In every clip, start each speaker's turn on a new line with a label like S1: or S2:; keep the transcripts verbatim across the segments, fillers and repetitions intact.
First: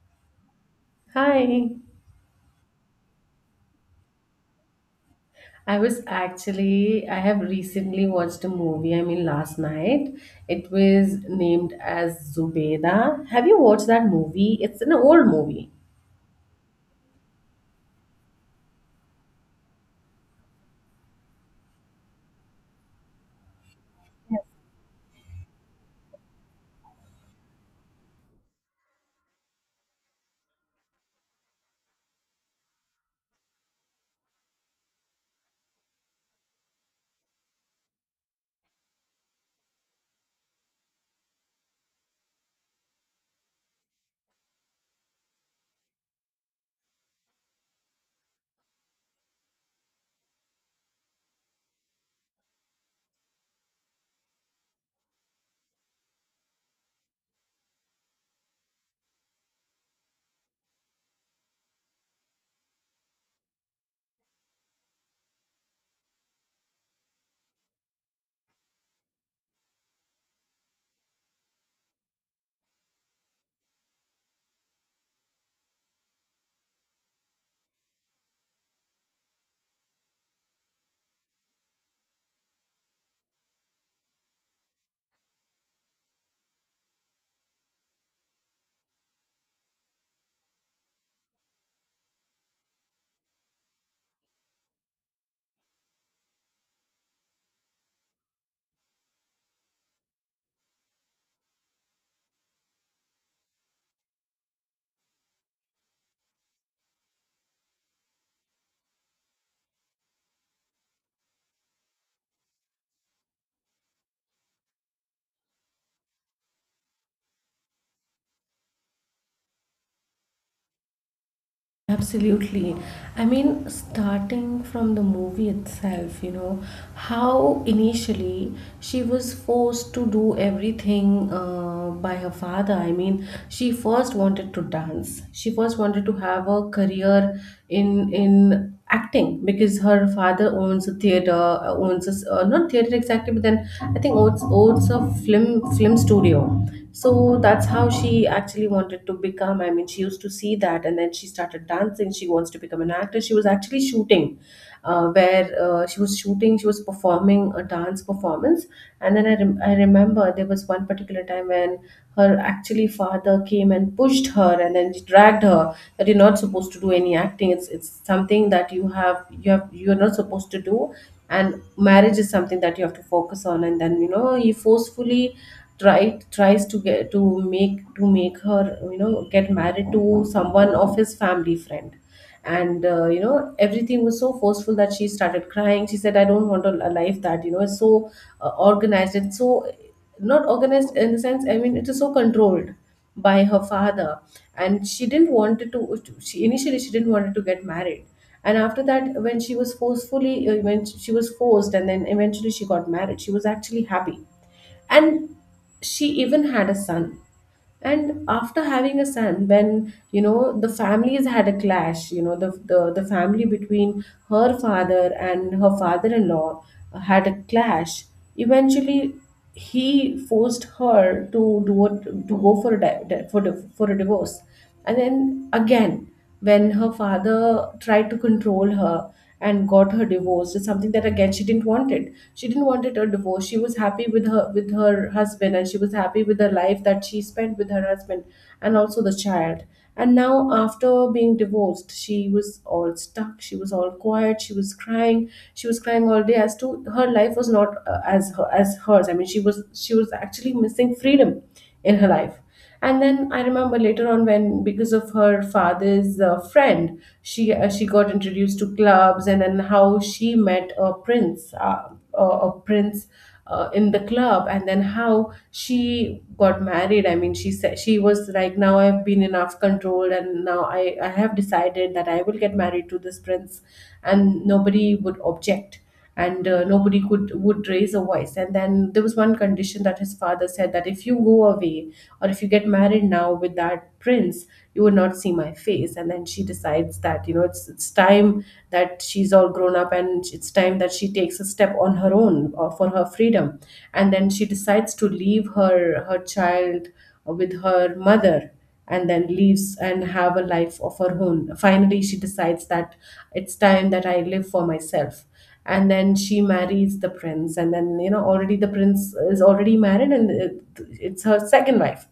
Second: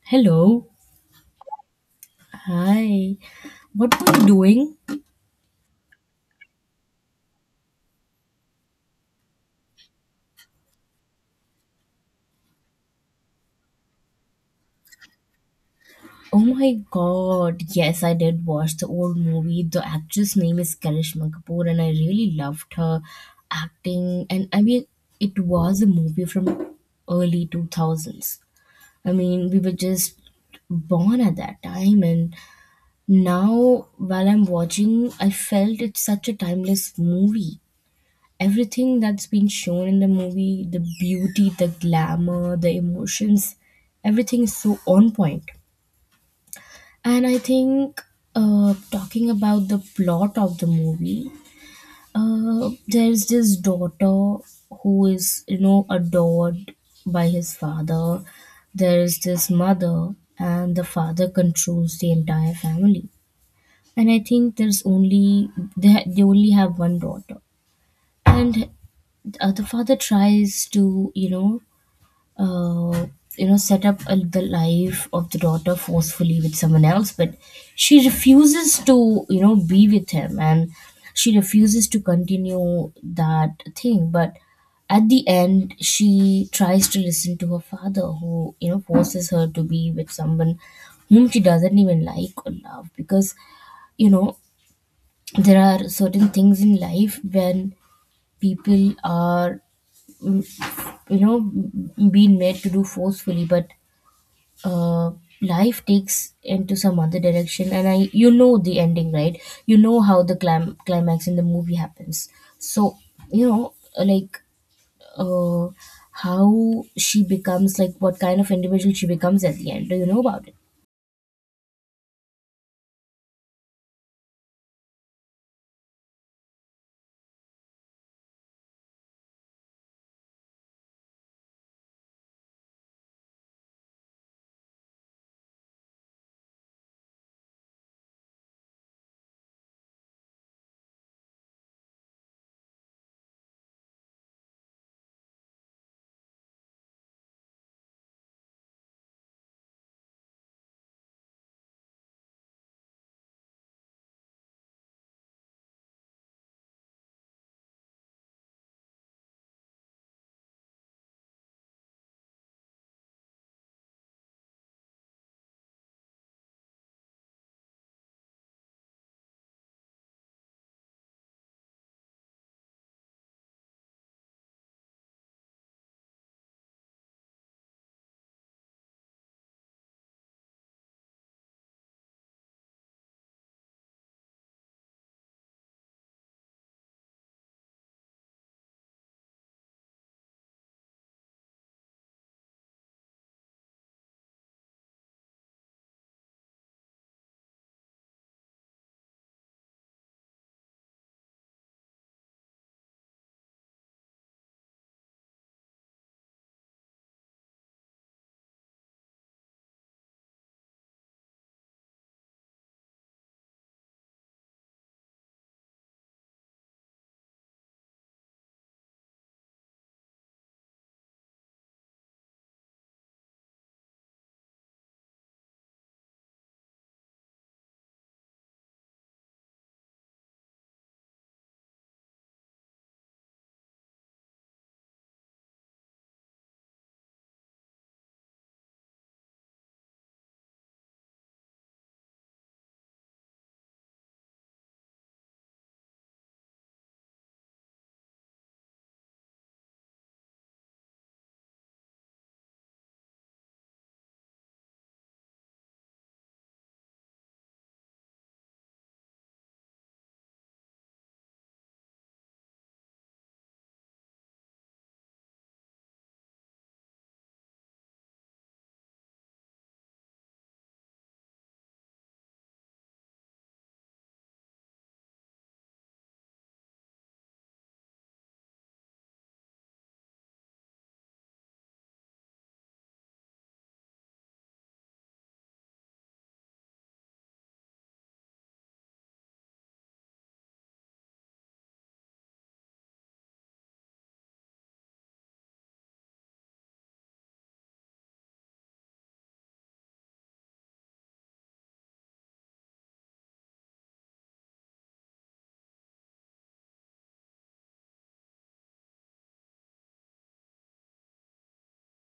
S1: Hello.
S2: Hi.
S1: Hi. What were you doing?
S2: I was actually, I have recently watched a movie, I mean, last night. It was named as Zubeda. Have you watched that movie? It's an old movie.
S1: Oh my god. Yes, I did watch the old movie. The actress name is Karishma Kapoor and I really loved her acting and I mean it was a movie from early two thousands. I mean, we were just born at that time and now while I'm watching, I felt it's such a timeless movie. Everything that's been shown in the movie, the beauty, the glamour, the emotions, everything is so on point point. And I think, uh, talking about the plot of the movie, uh, there's this daughter who is, you know, adored by his father. There is this mother and the father controls the entire family, and I think there's only, they, ha- they only have one daughter. And uh, the father tries to, you know, uh, you know, set up a, the life of the daughter forcefully with someone else, but she refuses to, you know, be with him, and she refuses to continue that thing. But at the end, she tries to listen to her father, who, you know, forces her to be with someone whom she doesn't even like or love, because, you know, there are certain things in life when people are, you know, been made to do forcefully. But uh life takes into some other direction, and I, you know, the ending, right? You know how the clim- climax in the movie happens. So, you know, like, uh how she becomes, like, what kind of individual she becomes at the end. Do you know about it?
S2: Absolutely. I mean, starting from the movie itself, you know, how initially she was forced to do everything uh, by her father. I mean, she first wanted to dance. She first wanted to have a career in in acting because her father owns a theater, uh, owns a, s- uh, not theater exactly, but then I think owns owns a film film studio. So that's how she actually wanted to become. I mean, she used to see that, and then she started dancing. She wants to become an actress. She was actually shooting. Uh, where uh, she was shooting. She was performing a dance performance. And then I, rem- I remember there was one particular time when her actually father came and pushed her and then dragged her that you're not supposed to do any acting. It's it's something that you have you have you're not supposed to do, and marriage is something that you have to focus on. And then, you know he forcefully Try tries to get to make to make her, you know get married to someone of his family friend. And uh, you know everything was so forceful that she started crying. She said, I don't want a, a life that, you know is so uh, organized, and so not organized in the sense. I mean, it is so controlled by her father. And she didn't wanted to. She initially she didn't wanted to get married. And after that, when she was forcefully uh, when she was forced, and then eventually she got married, she was actually happy. And she even had a son. And after having a son, when, you know the families had a clash. You know the the, the family between her father and her father-in-law had a clash. Eventually, he forced her to do it, to go for a di- di- for, di- for a divorce. And then again, when her father tried to control her and got her divorced, it's something that again she didn't want it. She didn't want it, a divorce. She was happy with her with her husband, and she was happy with the life that she spent with her husband, and also the child. And now, after being divorced, she was all stuck. She was all quiet. She was crying. She was crying all day, as to her life was not, uh, as her, as hers. I mean, she was she was actually missing freedom in her life. And then I remember later on, when, because of her father's uh, friend, she uh, she got introduced to clubs. And then how she met a prince, uh, a, a prince uh, in the club. And then how she got married. I mean, she said, she was like, now I've been enough controlled, and now i i have decided that I will get married to this prince, and nobody would object. And uh, nobody could would raise a voice. And then there was one condition that his father said, that if you go away, or if you get married now with that had prints, you would not see my face. And then she decides that, you know it's it's time that she's all grown up, and it's time that she takes a step on her own, uh, for her freedom. And then she decides to leave her her child with her mother, and then leaves and have a life of her own. Finally, she decides that it's time that I live for myself. And then she marries the prince. And then, you know already the prince is already married, and it, it's her second wife.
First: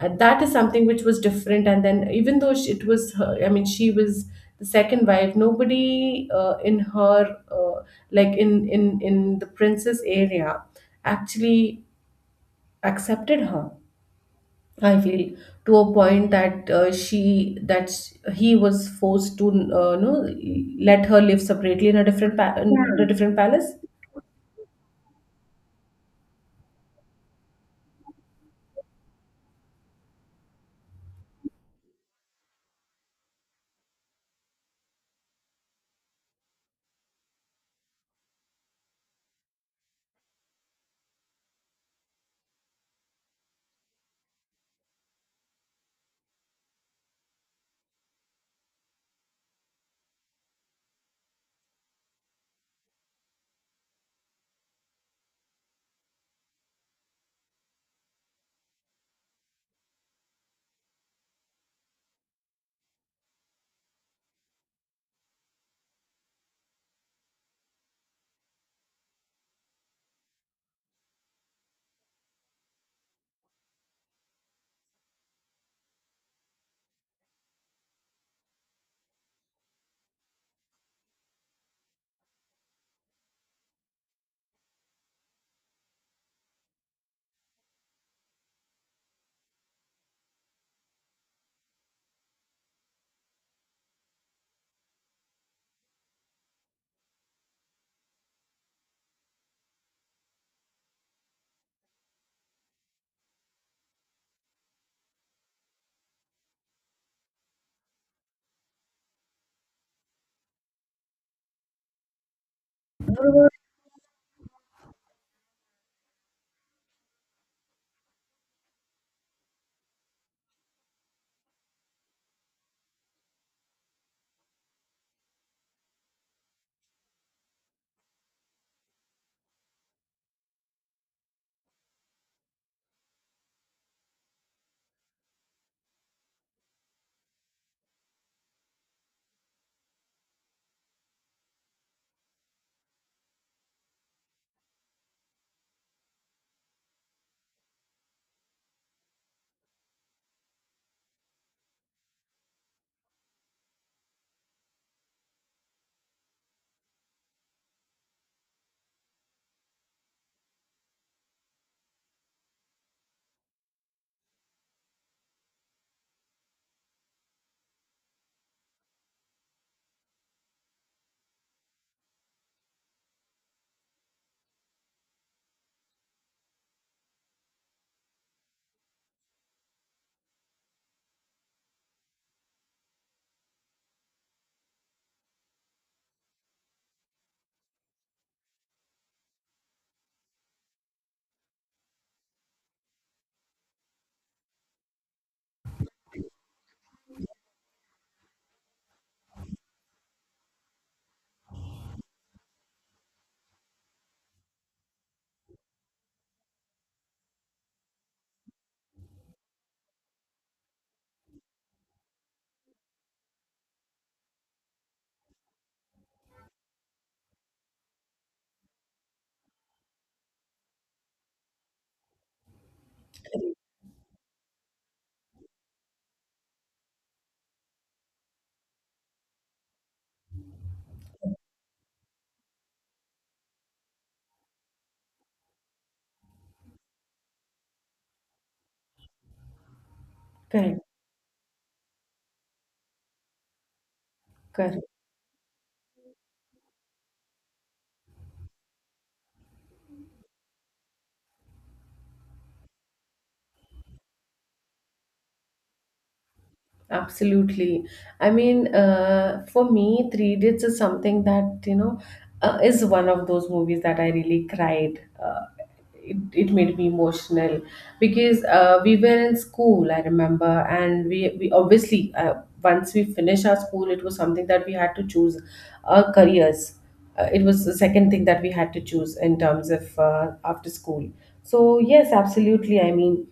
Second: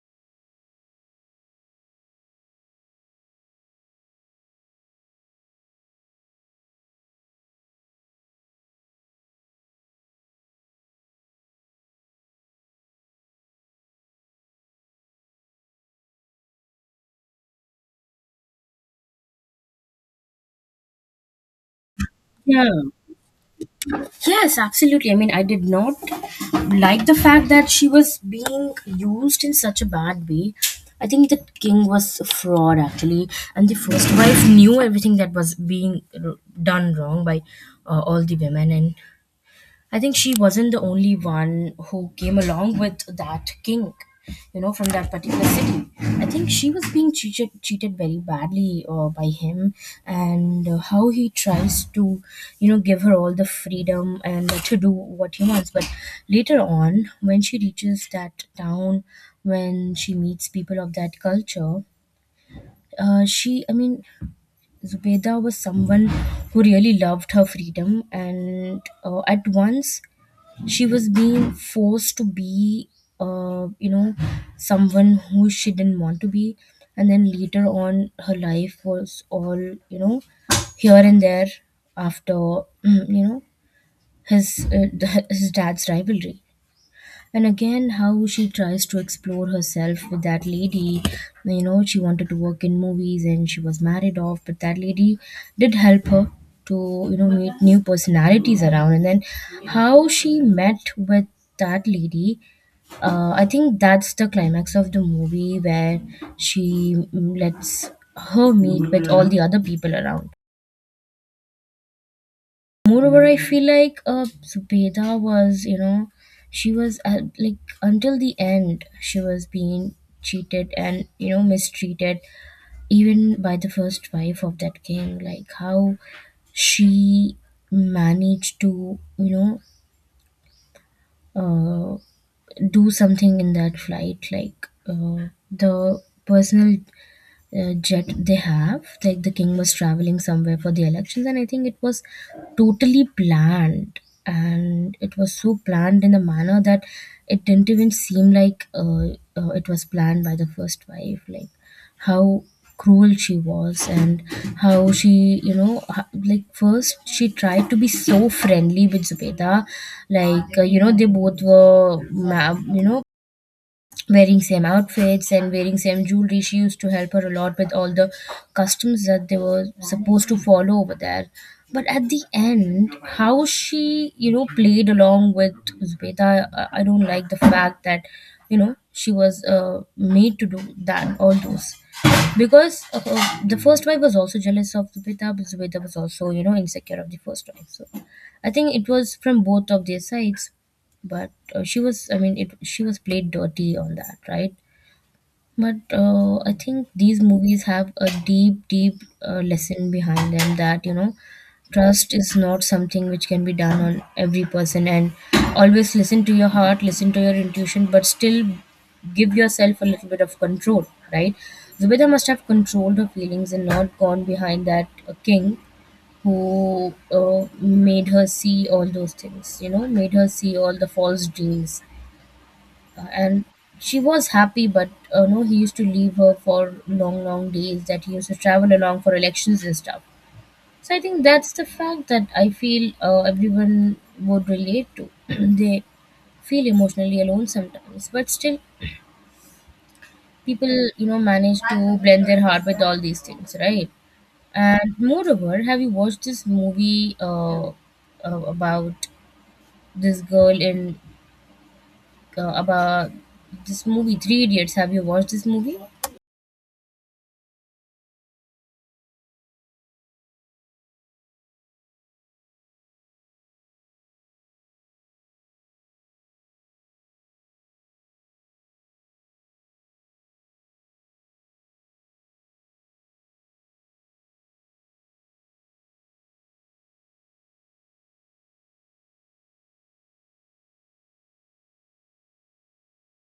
S2: And that is something which was different. And then, even though she, it was her, I mean, she was the second wife. Nobody, uh, in her uh, like in in in the princess area, actually accepted her, I feel, to a point that, uh, she that sh- he was forced to, uh, no let her live separately in a different pa-
S1: Yeah.
S2: in Yeah, a different palace.
S1: Yes, absolutely. I mean, I did not like the fact that she was being used in such a bad way. I think the king was a fraud actually, and the first wife knew everything that was being r- done wrong by, uh, all the women, and I think she wasn't the only one who came along with that king, you know, from that particular city. I think she was being cheated cheated very badly uh, by him, and uh, how he tries to, you know, give her all the freedom and let her do what he wants. But later on, when she reaches that town, when she meets people of that culture, uh, she, I mean, Zubeda was someone who really loved her freedom, and uh, at once she was being forced to be, uh, you know, someone who she didn't want to be, and then later on her life was all, you know, here and there, after you know, his uh, his dad's rivalry. And again, how she tries to explore herself with that lady. You know, she wanted to work in movies and she was married off, but that lady did help her to, you know, meet new personalities around, and then how she met with that lady. uh, I think that's the climax of the movie where she, mm, lets her meet with all the other people around. Moreover, I feel like, uh, Zubeda was, you know, she was, uh, like, until the end, she was being cheated and, you know, mistreated, even by the first wife of that king. Like, how she managed to, you know, uh, do something in that flight, like, uh, the personal uh, jet they have. Like, the king was traveling somewhere for the elections, and I think it was totally planned. And it was so planned in a manner that it didn't even seem like, uh, uh, it was planned by the first wife. Like, how cruel she was, and how she, you know, h- like, first she tried to be so friendly with Zubeda. Like, uh, you know, they both were, ma- you know, wearing same outfits and wearing same jewelry. She used to help her a lot with all the customs that they were supposed to follow over there, but at the end, how she, you know, played along with Zubeda. i I don't like the fact that, you know, she was, uh, made to do that, all those, because, uh, uh, the first wife was also jealous of Zubeda, but Zubeda was also, you know, insecure of the first wife. So I think it was from both of their sides. But uh, she was, I mean, it, she was played dirty on that, right? But uh, I think these movies have a deep deep uh, lesson behind them, that, you know, trust is not something which can be done on every person, and always listen to your heart, listen to your intuition, but still give yourself a little bit of control, right? Zubeda must have controlled her feelings and not gone behind that uh, king, who uh, made her see all those things, you know, made her see all the false dreams. Uh, and she was happy, but uh, no, he used to leave her for long long days, that he used to travel along for elections and stuff. So I think that's the fact that I feel, uh, everyone would relate to. They feel emotionally alone sometimes, but still, people,
S2: Correct,
S1: you know, manage to blend their heart with all these things, right?
S2: correct.
S1: And moreover, have you watched this movie, uh, uh, about this girl in, uh, about this movie, Three Idiots? Have you watched this movie?
S2: Absolutely. I mean, uh, for me, Three Idiots is something that, you know, uh, is one of those movies that I really cried. Uh, it, it made me emotional because uh, we were in school, I remember. And we, we obviously, uh, once we finished our school, it was something that we had to choose our careers. Uh, it was the second thing that we had to choose in terms of, uh, after school. So, yes, absolutely. I mean,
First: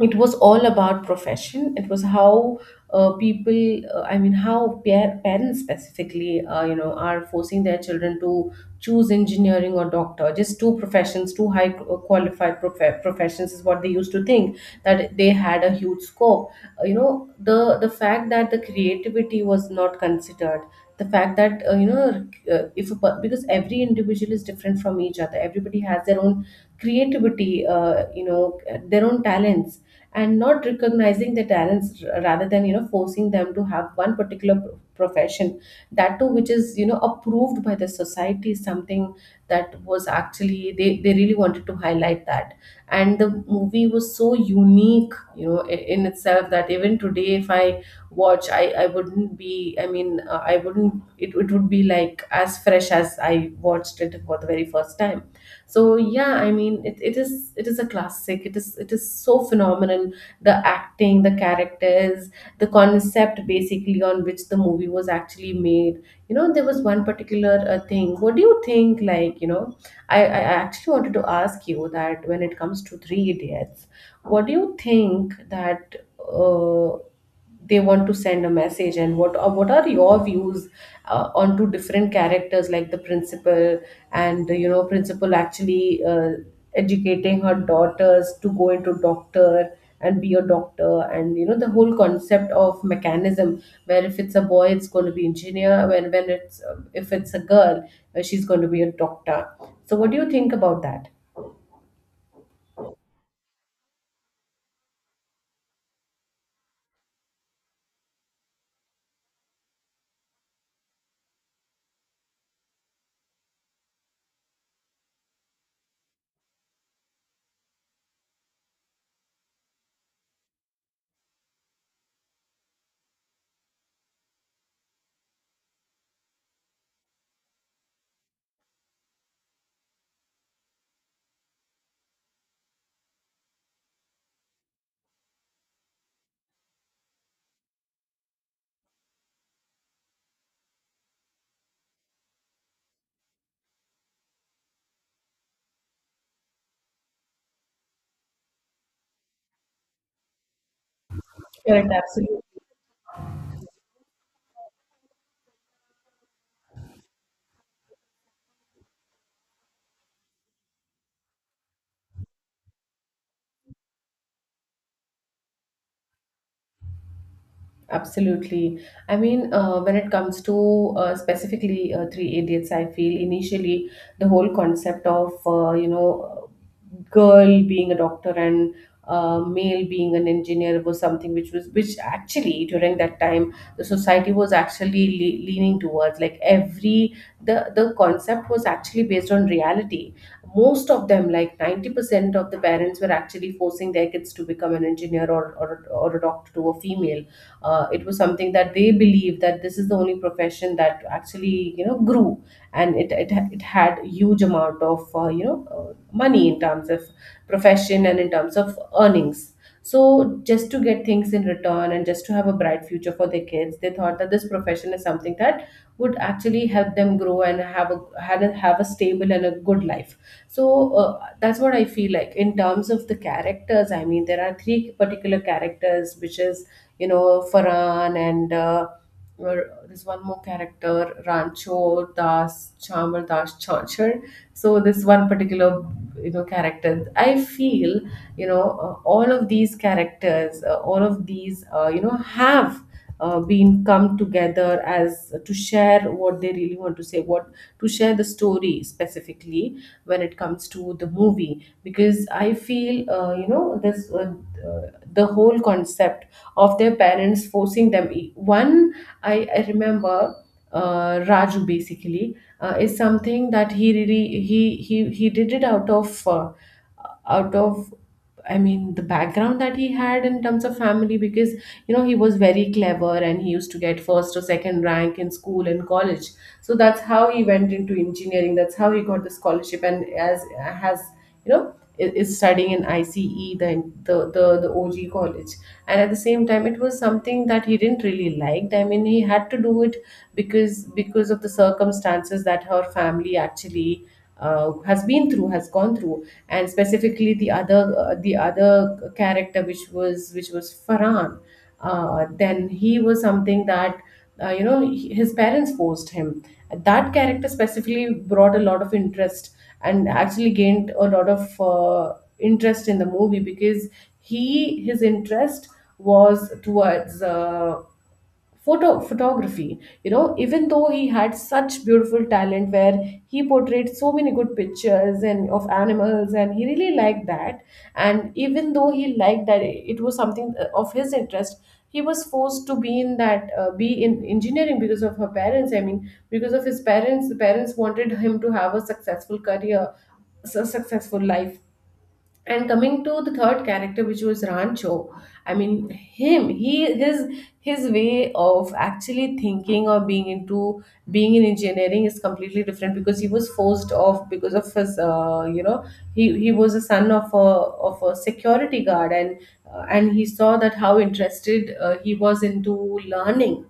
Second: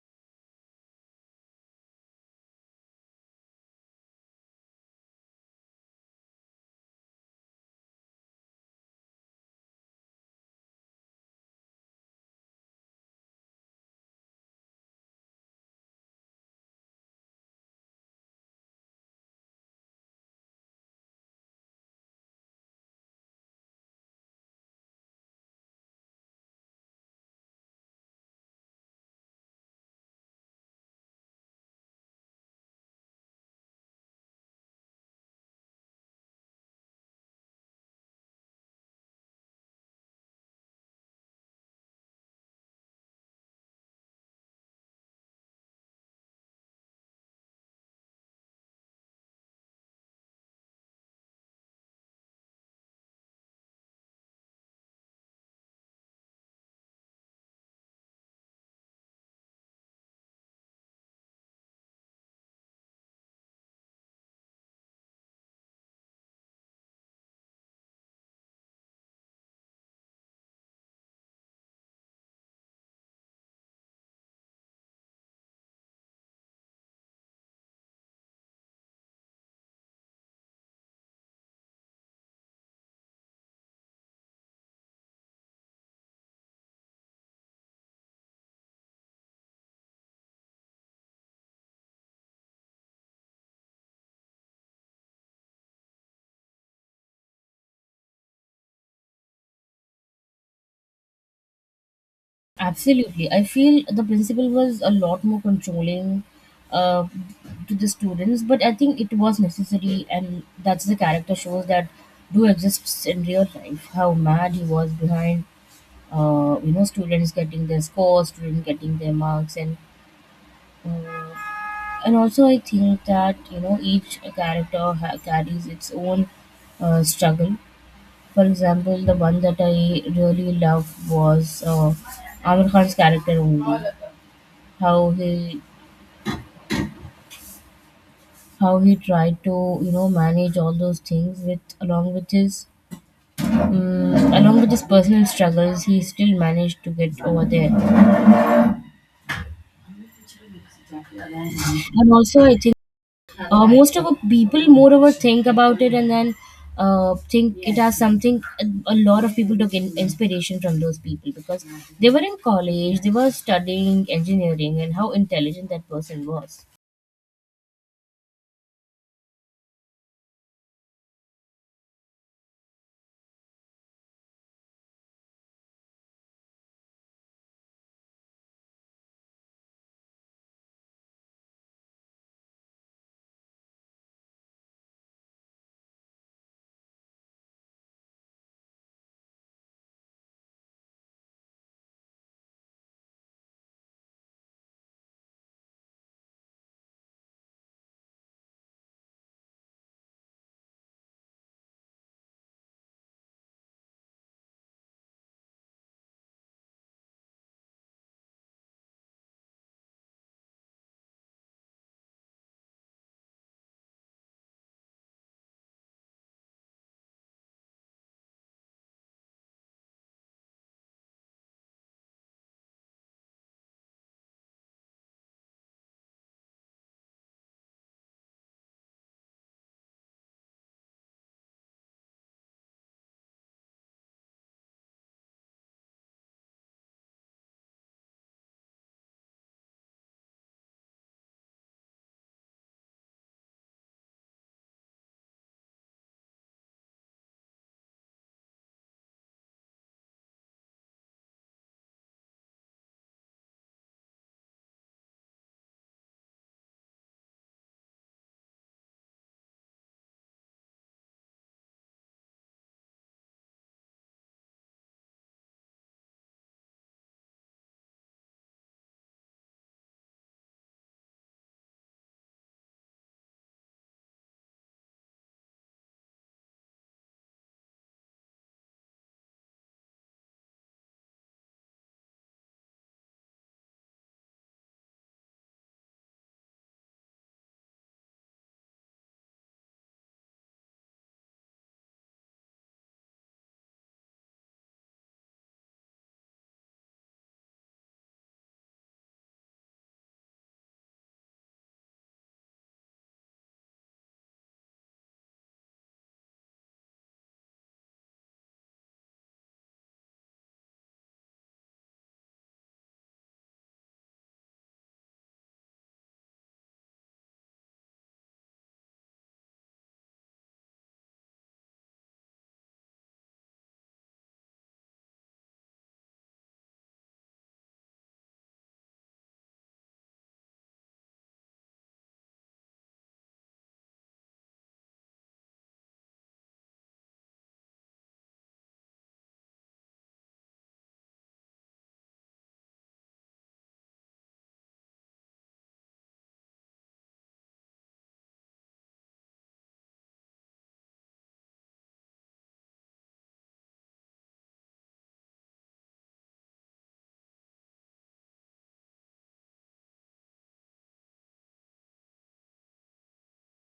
S2: it was all about profession. It was how, uh, people, uh, I mean, how pair parents specifically, uh, you know are forcing their children to choose engineering or doctor. Just two professions, two high, uh, qualified prof- professions is what they used to think, that they had a huge scope. Uh, you know the the fact that the creativity was not considered, the fact that, uh, you know uh, if a, per- because every individual is different from each other. Everybody has their own creativity, uh, you know their own talents. And not recognizing their talents, r- rather than, you know forcing them to have one particular pro- profession, that too, which is, you know approved by the society, is something that was actually, they, they really wanted to highlight that. And the movie was so unique, you know i- in itself, that even today, if I watch, i i wouldn't be I mean uh, I wouldn't it, it would be like as fresh as I watched it for the very first time. So yeah, I mean, it, it is it is a classic. it is it is so phenomenal. The acting, the characters, the concept, basically, on which the movie was actually made. you know there was one particular, uh, thing. What do you think? Like, you know I, I actually wanted to ask you that when it comes to Three Idiots, what do you think that, uh, they want to send a message? And what uh, what are your views, uh, onto different characters, like the principal? And, you know principal actually, uh, educating her daughters to go into doctor and be a doctor. And, you know the whole concept of mechanism, where if it's a boy, it's going to be engineer. When when it's, uh, if it's a girl, uh, she's going to be a doctor. So what do you think about that?
S1: Absolutely. I feel the principal was a lot more controlling, uh, to the students, but I think it was necessary, and that's the character shows that do exists in real life. How mad he was behind, uh, you know, students getting their scores, students getting their marks, and uh, and also I think that, you know, each character, ha- carries its own uh, struggle. For example, the one that I really loved was, uh, Amir Khan's character only. How he, how he tried to, you know, manage all those things with, along with his, um, along with his personal struggles, he still managed to get over there.
S2: Correct,
S1: And
S2: absolutely.
S1: also I think, uh, most of the people moreover think about it, and then uh, think it as something. A lot of people took, in, inspiration from those people, because they were in college, they were studying engineering, and how intelligent that person was.
S2: Absolutely. I mean, uh, when it comes to, uh, specifically, uh, Three Idiots, I feel initially, the whole concept of, uh, you know, girl being a doctor, and uh, male being an engineer, was something which was, which actually, during that time, the society was actually le- leaning towards. Like every, the, the, concept was actually based on reality. Most of them, like ninety percent of the parents were actually forcing their kids to become an engineer, or, or, or a doctor, to a female. uh, it was something that they believe that this is the only profession that actually, you know grew. And it it, it had huge amount of, uh, you know uh, money in terms of profession and in terms of earnings. So just to get things in return, and just to have a bright future for their kids, they thought that this profession is something that would actually help them grow, and have a have a, have a stable and a good life. So, uh, that's what I feel. Like, in terms of the characters, I mean, there are three particular characters, which is, you know, Farhan, and, uh, or there's one more character, Rancho Das, Chamar Das Chanchar. So this one particular, you know, character. I feel, you know, uh, all of these characters, uh, all of these, uh, you know, have, uh, been come together as, uh, to share what they really want to say, what to share the story specifically when it comes to the movie. Because I feel, uh, you know, this, uh, uh, the whole concept of their parents forcing them. E- One, I, I remember, uh, Raju basically, uh, is something that he really he he he did it out of, uh, out of I mean, the background that he had in terms of family. Because, you know he was very clever, and he used to get first or second rank in school and college. So that's how he went into engineering. That's how he got the scholarship and as has you know is is studying in I C E, the the the, the O G college. And at the same time, it was something that he didn't really like. I mean he had to do it because because of the circumstances that her family actually uh, has been through has gone through. And specifically the other, uh, the other character, which was which was Farhan, uh, then he was something that uh, you know he- his parents forced him. That character specifically brought a lot of interest and actually gained a lot of uh, interest in the movie because he, his interest was towards uh, photo photography. You know even though he had such beautiful talent where he portrayed so many good pictures and of animals, and he really liked that, and even though he liked that, it was something uh, of his interest, he was forced to be in that, uh, be in engineering because of her parents, i mean because of his parents. The parents wanted him to have a successful career, a successful life. And coming to the third character, which was Rancho, I mean him, he, his his way of actually thinking or being into, being in engineering is completely different because he was forced off because of his, uh, you know he, he was a son of a, of a security guard. And uh, and he saw that how interested uh, he was into learning,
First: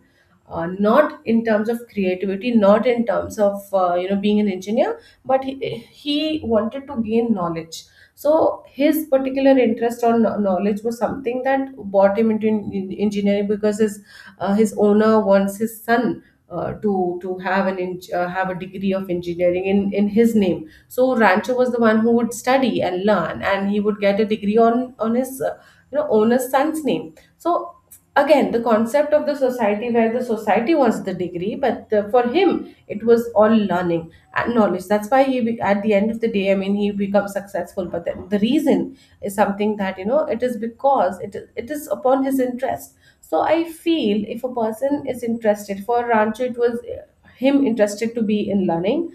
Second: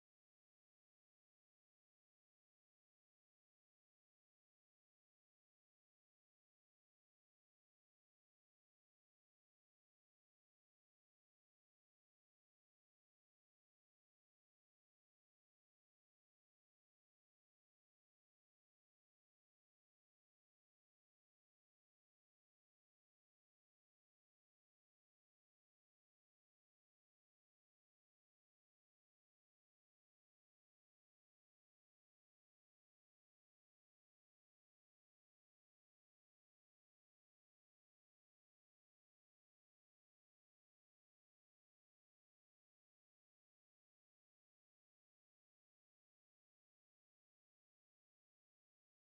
S2: uh, not in terms of creativity, not in terms of uh, you know being an engineer, but he, he wanted to gain knowledge. So his particular interest or kno- knowledge was something that brought him into en- en- engineering, because his, uh, his owner wants his son, uh, to to have an en- uh, have a degree of engineering in in his name. So Rancho was the one who would study and learn, and he would get a degree on on his, uh, you know owner's son's name. So again, the concept of the society, where the society wants the degree, but uh, for him it was all learning and knowledge. That's why he be- at the end of the day, i mean he becomes successful, but then the reason is something that, you know it is because, it is, it is upon his interest. So I feel if a person is interested, for Rancho it was uh, him interested to be in learning.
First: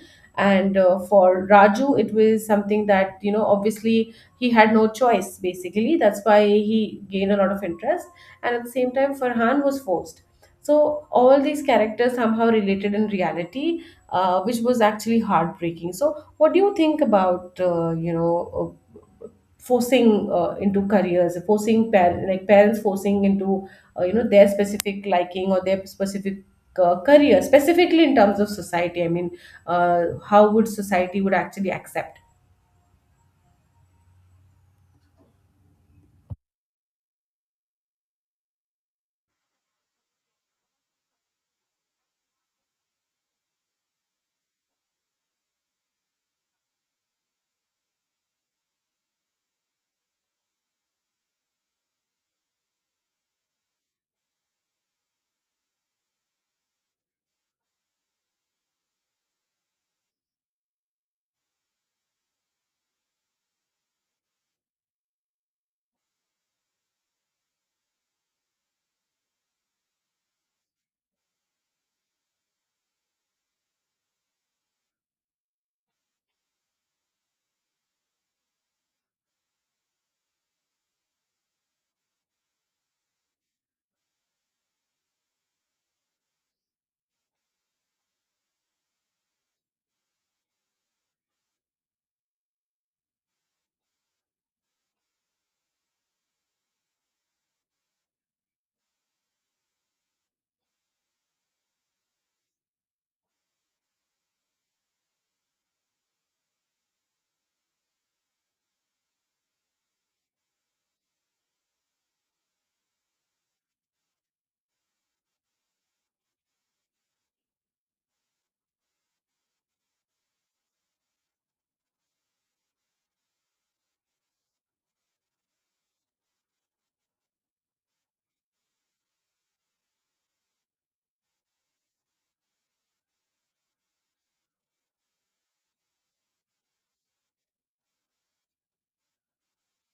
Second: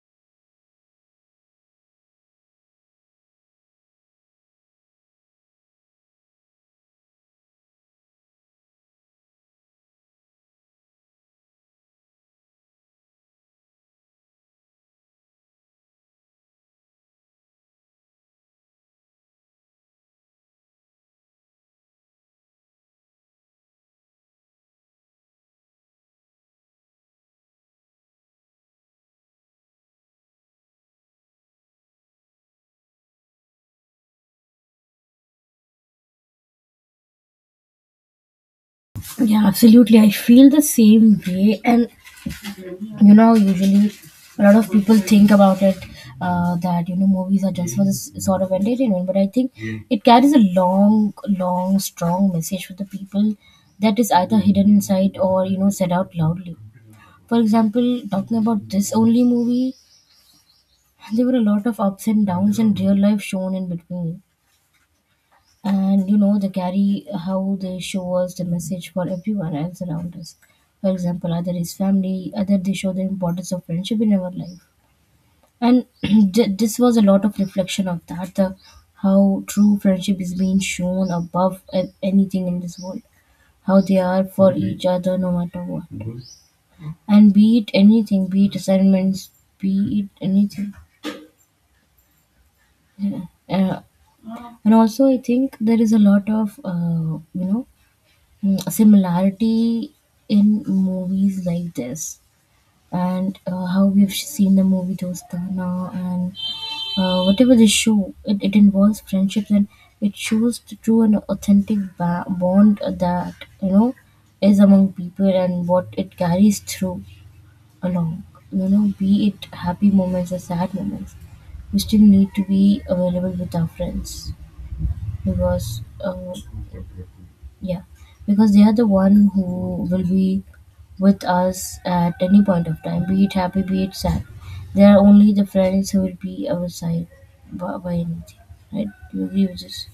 S2: And uh, for Raju, it was something that, you know obviously he had no choice, basically. That's why he gained a lot of interest. And at the same time, Farhan was forced. So all these characters somehow related in reality, uh, which was actually heartbreaking. So what do you think about uh, you know uh, forcing, uh, into careers, forcing par- like parents forcing into, uh, you know their specific liking or their specific, uh, career, specifically in terms of society? I mean uh, how would society would actually accept?
S1: Yeah, absolutely. I feel the same way. And you know, usually a lot of people think about it, uh, that, you know, movies are just for this sort of entertainment, but I think it carries a long long strong message for the people, that is either hidden inside or, you know, said out loudly. For example, talking about this only movie, there were a lot of ups and downs and real life shown in between. And you know, they carry, how they show us the message for everyone else around us. For example, either his family, either they show the importance of friendship in our life. And th- this was a lot of reflection of that, the how true friendship is being shown above a- anything in this world, how they are for each other no matter what. And be it anything, be it assignments, be it anything. Yeah. Uh, and also I think there is a lot of, uh, you know, mm, similarity in movies like this. And uh, how we've seen the movie Dostana, and Uh, whatever the show, it, it involves friendship. And it shows the true and authentic ba- bond that, you know, is among people, and what it carries through along. You know, be it happy moments or sad moments, we still need to be available with our friends, because uh, yeah, because they are the one who will be with us at any point of time, be it happy, be it sad. They are only the friends who will be our side by, by anything, right? Do you agree with this?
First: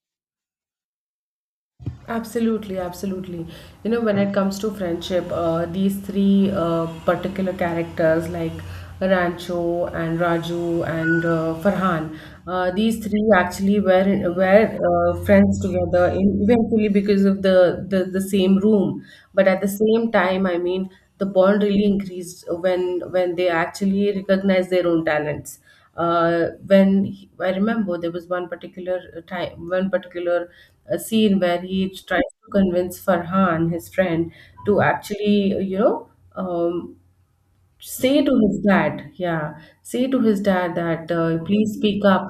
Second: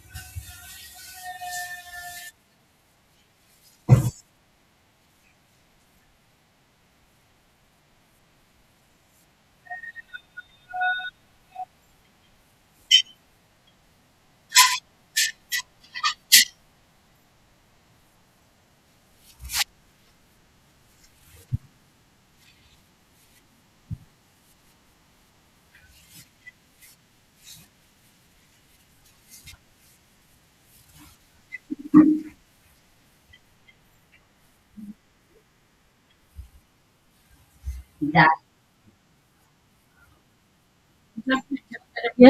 S2: Absolutely, absolutely. You know, when it comes to friendship, uh, these three uh, particular characters like Rancho and Raju and uh, Farhan, uh, these three actually were were uh, friends together, in, eventually because of the, the the same room. But at the same time, I mean, the bond really increased when when they actually recognized their own talents, uh, when he, I remember there was one particular uh, time, one particular uh, scene where he tries to convince Farhan, his friend, to actually, uh, you know, um, say
S1: That.
S2: to his dad, yeah, say to his dad that, uh, please speak up,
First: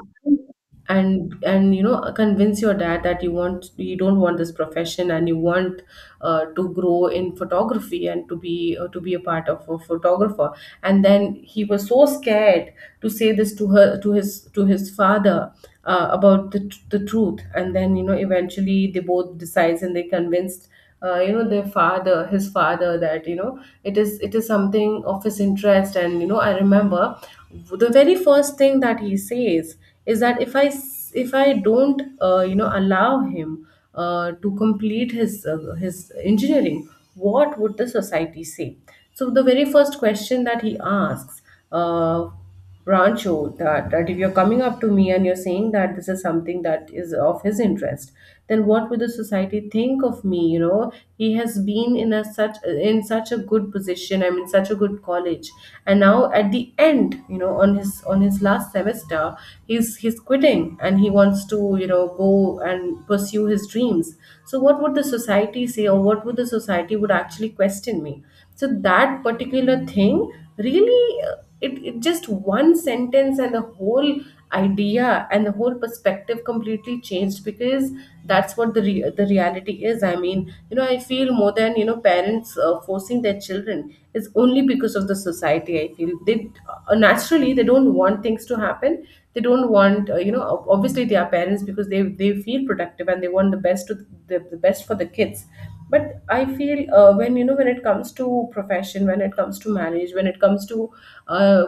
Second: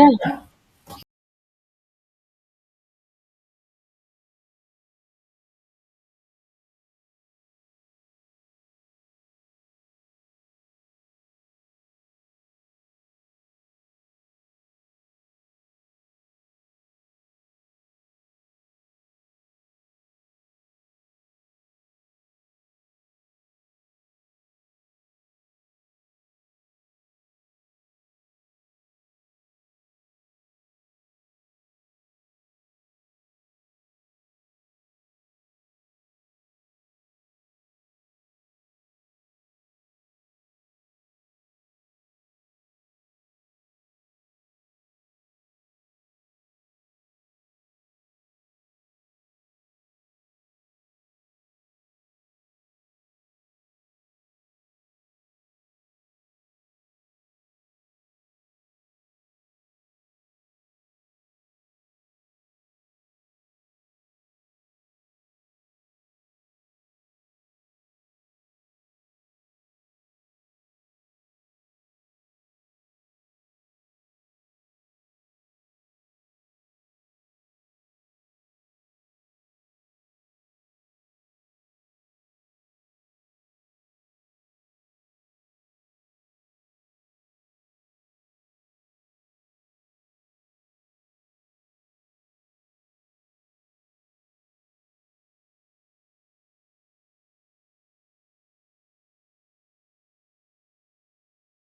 S2: and and you know convince your dad that you want, you don't want this profession, and you want uh, to grow in photography and to be uh, to be a part of a photographer. And then he was so scared to say this to her, to his, to his father, uh, about the, tr- the truth. And then, you know eventually they both decides and they convinced, uh, you know their father, his father, that, you know it is, it is something of his interest. And you know I remember the very first thing that he says is that if I s- if I don't, uh, you know allow him uh, to complete his uh, his engineering, what would the society say? So the very first question that he asks, uh, Rancho, that that if you're coming up to me and you're saying that this is something that is of his interest, then what would the society think of me? You know, he has been in a such, in such a good position. I'm in such a good college, and now at the end, you know, on his, on his last semester, he's he's quitting and he wants to, you know go and pursue his dreams. So what would the society say, or what would the society would actually question me? So that particular thing really, uh, it, it, just one sentence, and the whole idea and the whole perspective completely changed, because that's what the re- the reality is. I mean you know I feel more than, you know parents uh, forcing their children is only because of the society. I feel they, uh, naturally they don't want things to happen, they don't want, uh, you know ob- obviously they are parents, because they they feel protective and they want the best to, the, the best for the kids. But I feel uh, when, you know when it comes to profession, when it comes to marriage, when it comes to, uh,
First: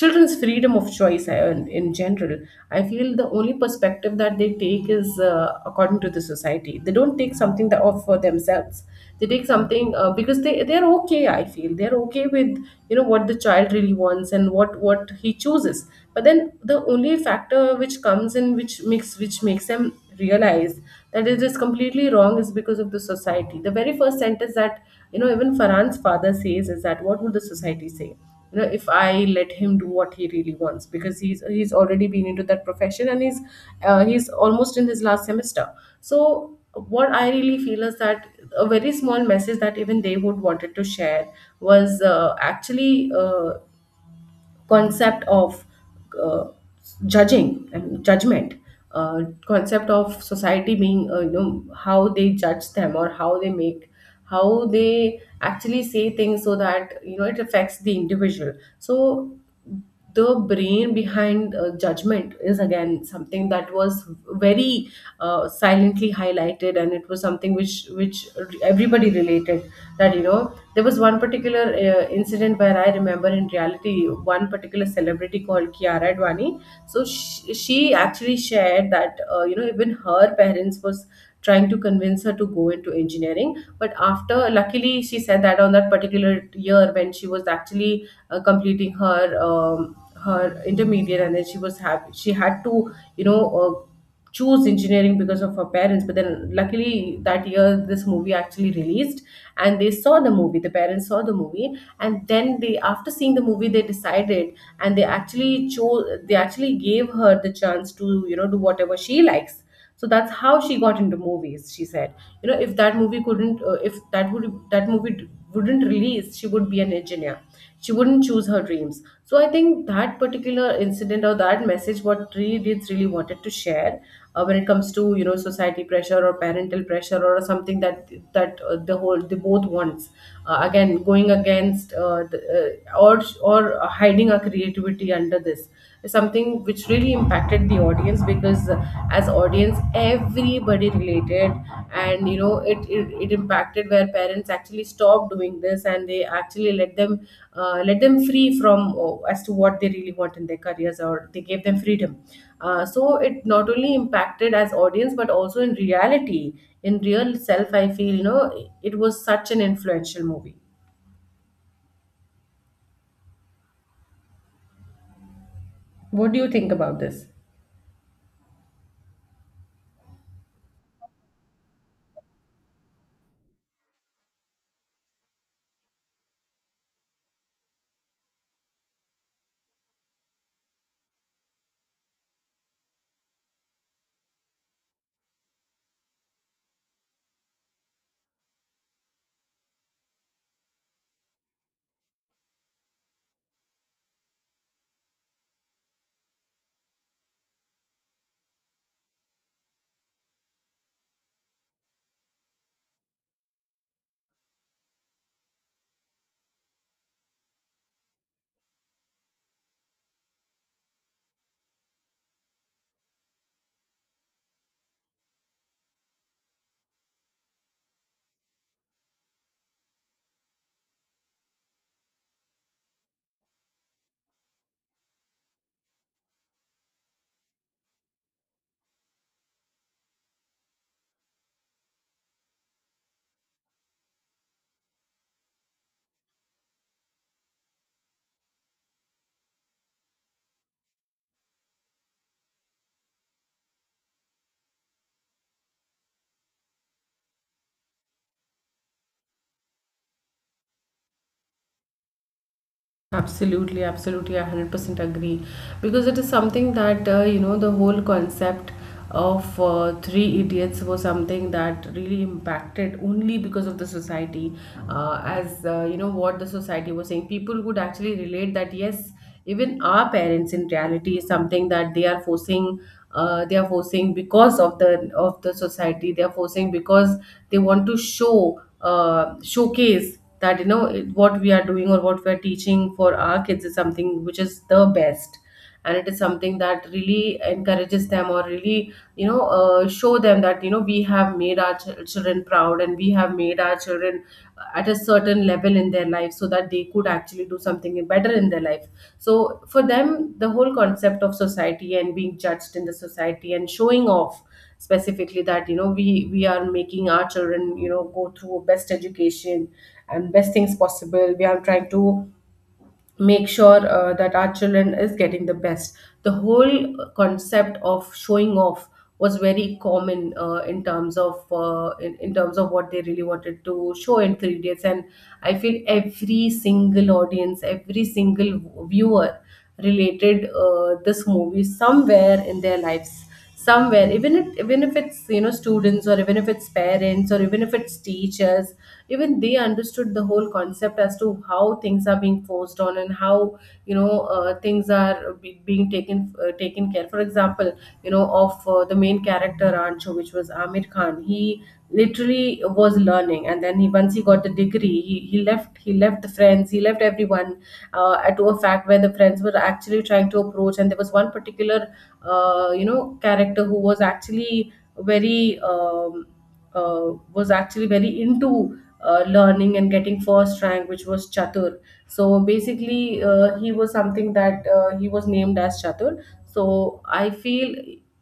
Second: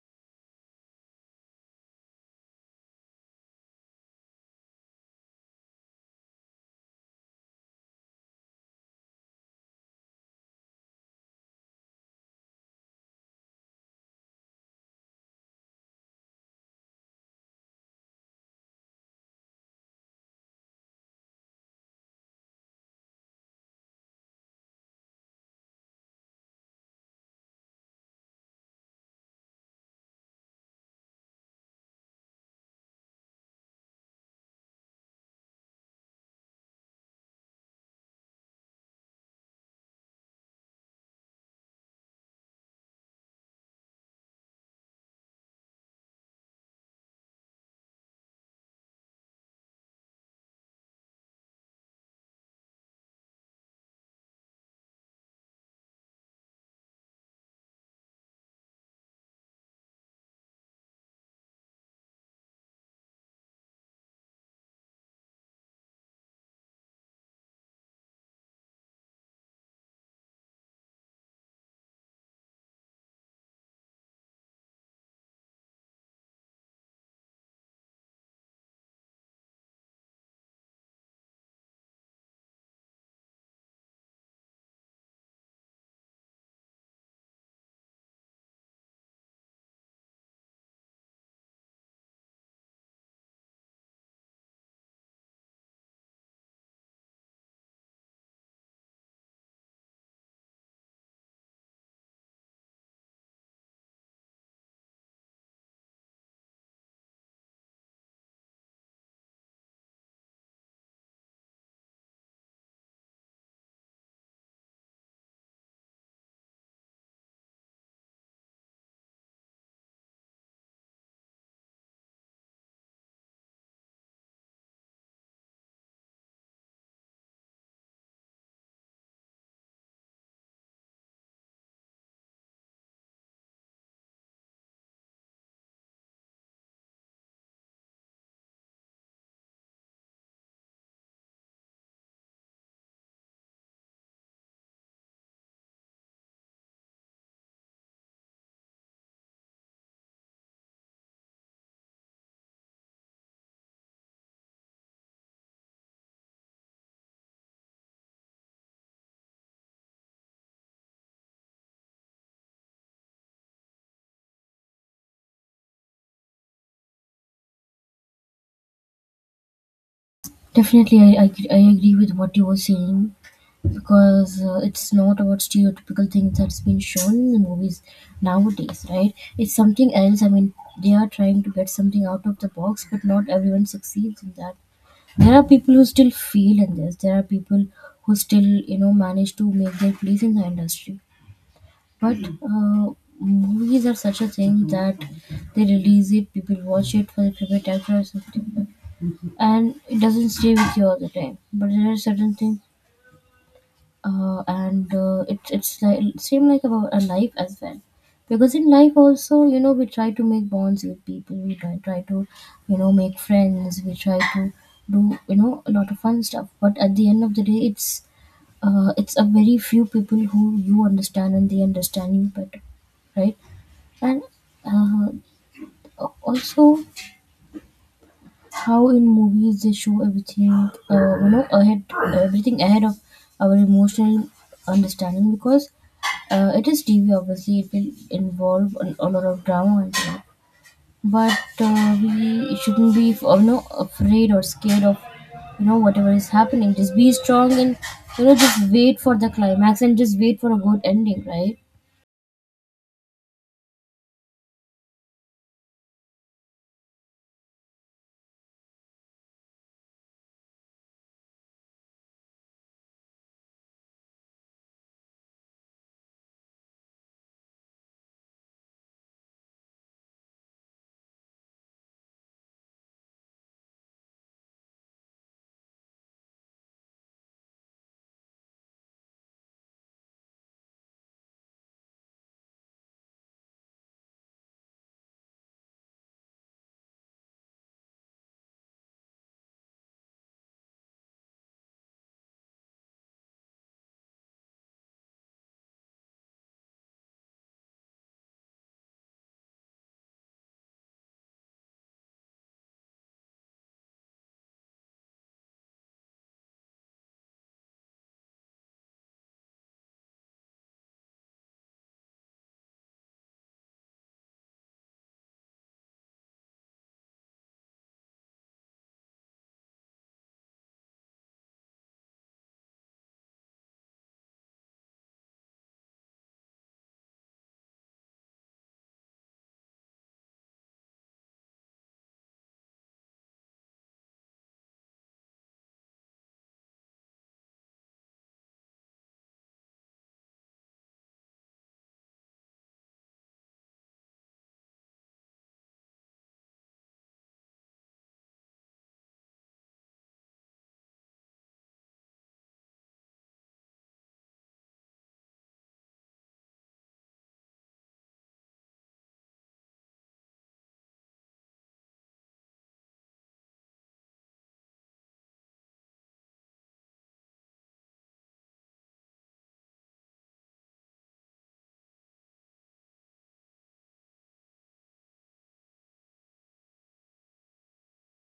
S2: children's freedom of choice, uh, in, in general, I feel the only perspective that they take is, uh, according to the society. They don't take something that of for themselves. They take something, uh, because they, they're okay, I feel they're okay with, you know what the child really wants and what what he chooses. But then the only factor which comes in, which makes which makes them realize that it is completely wrong is because of the society. The very first sentence that, you know even Farhan's father says is that, what would the society say, you know if I let him do what he really wants, because he's he's already been into that profession, and he's uh, he's almost in his last semester. So what I really feel is that a very small message that even they would wanted to share was uh, actually uh, concept of, uh, judging and judgment, uh, concept of society being, uh, you know how they judge them or how they make, how they actually say things, so that, you know it affects the individual. So the brain behind uh, judgment is again something that was very uh, silently highlighted, and it was something which which everybody related, that, you know there was one particular uh, incident where I remember, in reality, one particular celebrity called Kiara Advani. So she, she actually shared that, uh, you know even her parents was trying to convince her to go into engineering, but after, luckily, she said that on that particular year when she was actually uh, completing her um, her intermediate, and then she was happy, she had to, you know uh, choose engineering because of her parents. But then luckily that year this movie actually released, and they saw the movie, the parents saw the movie, and then they, after seeing the movie, they decided, and they actually chose, they actually gave her the chance to, you know do whatever she likes. So that's how she got into movies, she said, you know if that movie couldn't, uh, if that would, that movie d- wouldn't release, she would be an engineer, she wouldn't choose her dreams. So I think that particular incident or that message, what really did really wanted to share, uh, when it comes to, you know society pressure or parental pressure, or something that, that uh, the whole, the both wants, uh, again going against, uh, the, uh, or or hiding our creativity under this, something which really impacted the audience, because uh, as audience, everybody related. And you know it, it, it impacted, where parents actually stopped doing this, and they actually let them, uh, let them free from, oh, as to what they really want in their careers, or they gave them freedom. Uh, so it not only impacted as audience, but also in reality, in real self. I feel, you know it was such an influential movie. What do you think about this?
S1: Definitely. I, I, gr- I agree with what you were saying, because uh, it's not about stereotypical things that's been shown in the movies nowadays, right? It's something else. I mean, they are trying to get something out of the box, but not everyone succeeds in that. There are people who still fail in this. There are people who still, you know, manage to make their place in the industry. But uh, movies are such a thing that they release it, people watch it for the favorite actor or something, and it doesn't stay with you all the time. But there are certain things, uh, and uh, it, it's like same like about a life as well. Because in life also, you know, we try to make bonds with people. We try, try to, you know, make friends. We try to do, you know, a lot of fun stuff. But at the end of the day, it's, uh, it's a very few people who you understand and they understand you better, right? And uh, also, how in movies they show everything, uh, you know, ahead, everything ahead of our emotional understanding, because uh, it is TV, obviously it will involve an- a lot of drama and stuff. But uh, we shouldn't be, you know, afraid or scared of, you know, whatever is happening. Just be strong, and you know, just wait for the climax, and just wait for a good ending, right?
S2: Absolutely, absolutely. I one hundred percent agree. Because it is something that, uh, you know, the whole concept of uh, Three Idiots was something that really impacted only because of the society. Uh, as, uh, you know, what the society was saying, people would actually relate that, yes, even our parents in reality is something that they are forcing uh, they are forcing because of the of the society, they are forcing because they want to show uh, showcase that you know it- what we are doing or what we are teaching for our kids is something which is the best, and it is something that really encourages them or really you know uh, show them that you know we have made our chil- children proud, and we have made our children at a certain level in their life so that they could actually do something better in their life. So for them, the whole concept of society and being judged in the society and showing off specifically that you know we we are making our children you know go through best education and best things possible. We are trying to make sure uh, that our children is getting the best, the whole concept of showing off, was very common uh, in terms of uh, in, in terms of what they really wanted to show in three days. And I feel every single audience, every single viewer related uh, this movie somewhere in their lives somewhere, even if, even if it's you know students, or even if it's parents, or even if it's teachers. Even they understood the whole concept as to how things are being forced on, and how you know uh, things are be- being taken uh, taken care. For example, you know, of uh, the main character Ancho, which was Amir Khan, he literally was learning, and then he once he got the degree, he, he left he left the friends, he left everyone, uh, to a fact where the friends were actually trying to approach. And there was one particular uh, you know character who was actually very um, uh, was actually very into uh, learning and getting first rank, which was Chatur. So basically, uh, he was something that uh, he was named as Chatur. So I feel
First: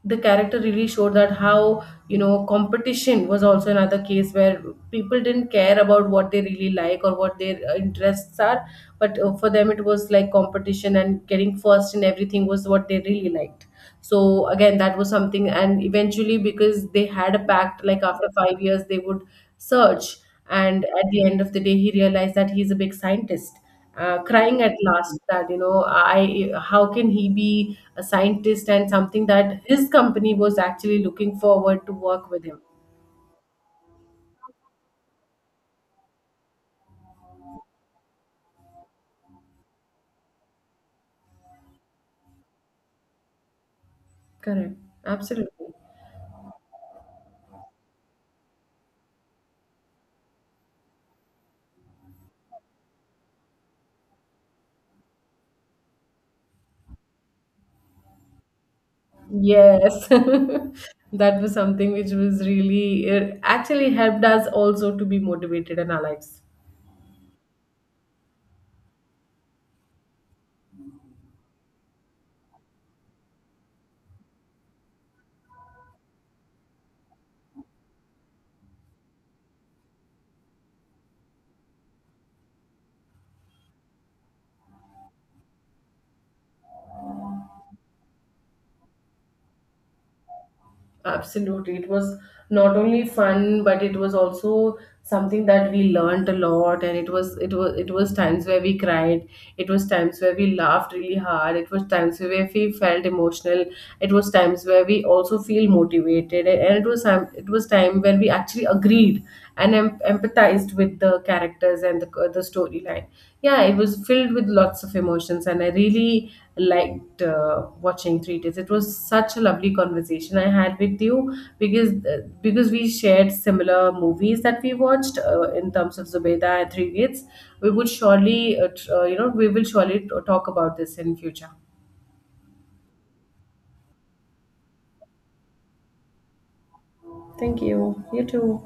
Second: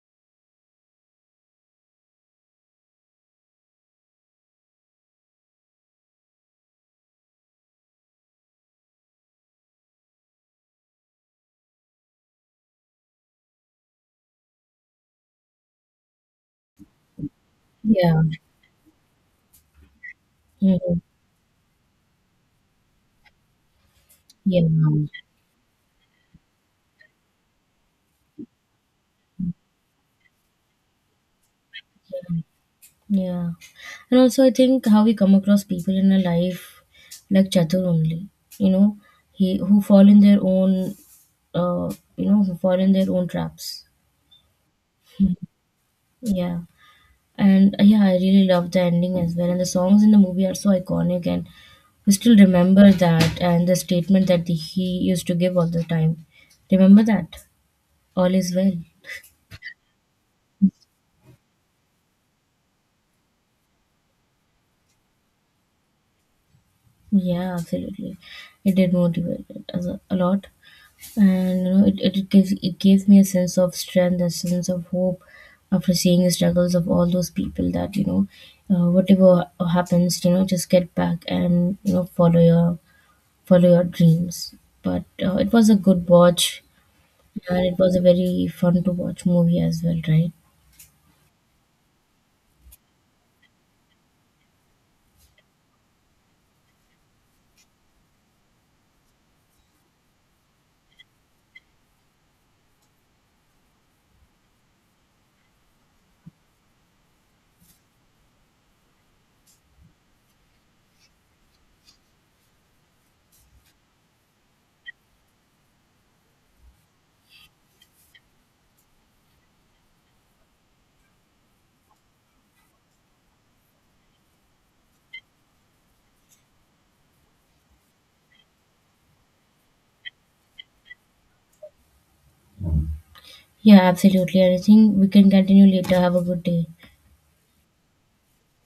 S2: the character really showed that how you know competition was also another case where people didn't care about what they really like or what their uh, interests are, but uh, for them it was like competition, and getting first in everything was what they really liked. So again, that was something. And eventually, because they had a pact, like
S1: Yeah.
S2: after five years they would search, and
S1: Hmm.
S2: at the end of the day, he realized that he's a big scientist, uh, crying
S1: Yeah.
S2: at last that you know I, how can he be a scientist, and something that his company was actually looking forward to work with him.
S1: Yeah. And also, I think how we come across people in our life, like Chatur only, you know, he who fall in their own, uh, you know, who fall in their own traps.
S2: Correct. Absolutely.
S1: Yeah. And uh, yeah, I really love the ending as well. And the songs in the movie are so iconic, and we still remember that, and the statement that the, he used to give all the time. Remember that? All is well.
S2: Yes, that was something which was really, it actually helped us also to be motivated in our lives.
S1: Yeah, absolutely. It did motivate us a a lot. And you know, it, it, it gives, it gave me a sense of strength, a sense of hope, after seeing the struggles of all those people, that, you know, uh, whatever happens, you know, just get back, and you know, follow your follow your dreams. But uh, it was a good watch, and it was a very fun to watch movie as well, right?
S2: Absolutely. It was not only fun, but it was also something that we learned a lot. And it was it was it was times where we cried, it was times where we laughed really hard, it was times where we felt emotional, it was times where we also feel motivated. And and it was time it was time when we actually agreed and em- empathized with the characters and the the storyline. Yeah, it was filled with lots of emotions, and I really liked uh, watching Three Days. It was such a lovely conversation I had with you, because uh, because we shared similar movies that we watched uh, in terms of Zubeda and Three Days. We would surely, uh, tr- uh, you know, we will surely t- talk about this in future.
S1: Yeah, absolutely. And I think we can continue later. Have a good day.
S2: Thank you. You too.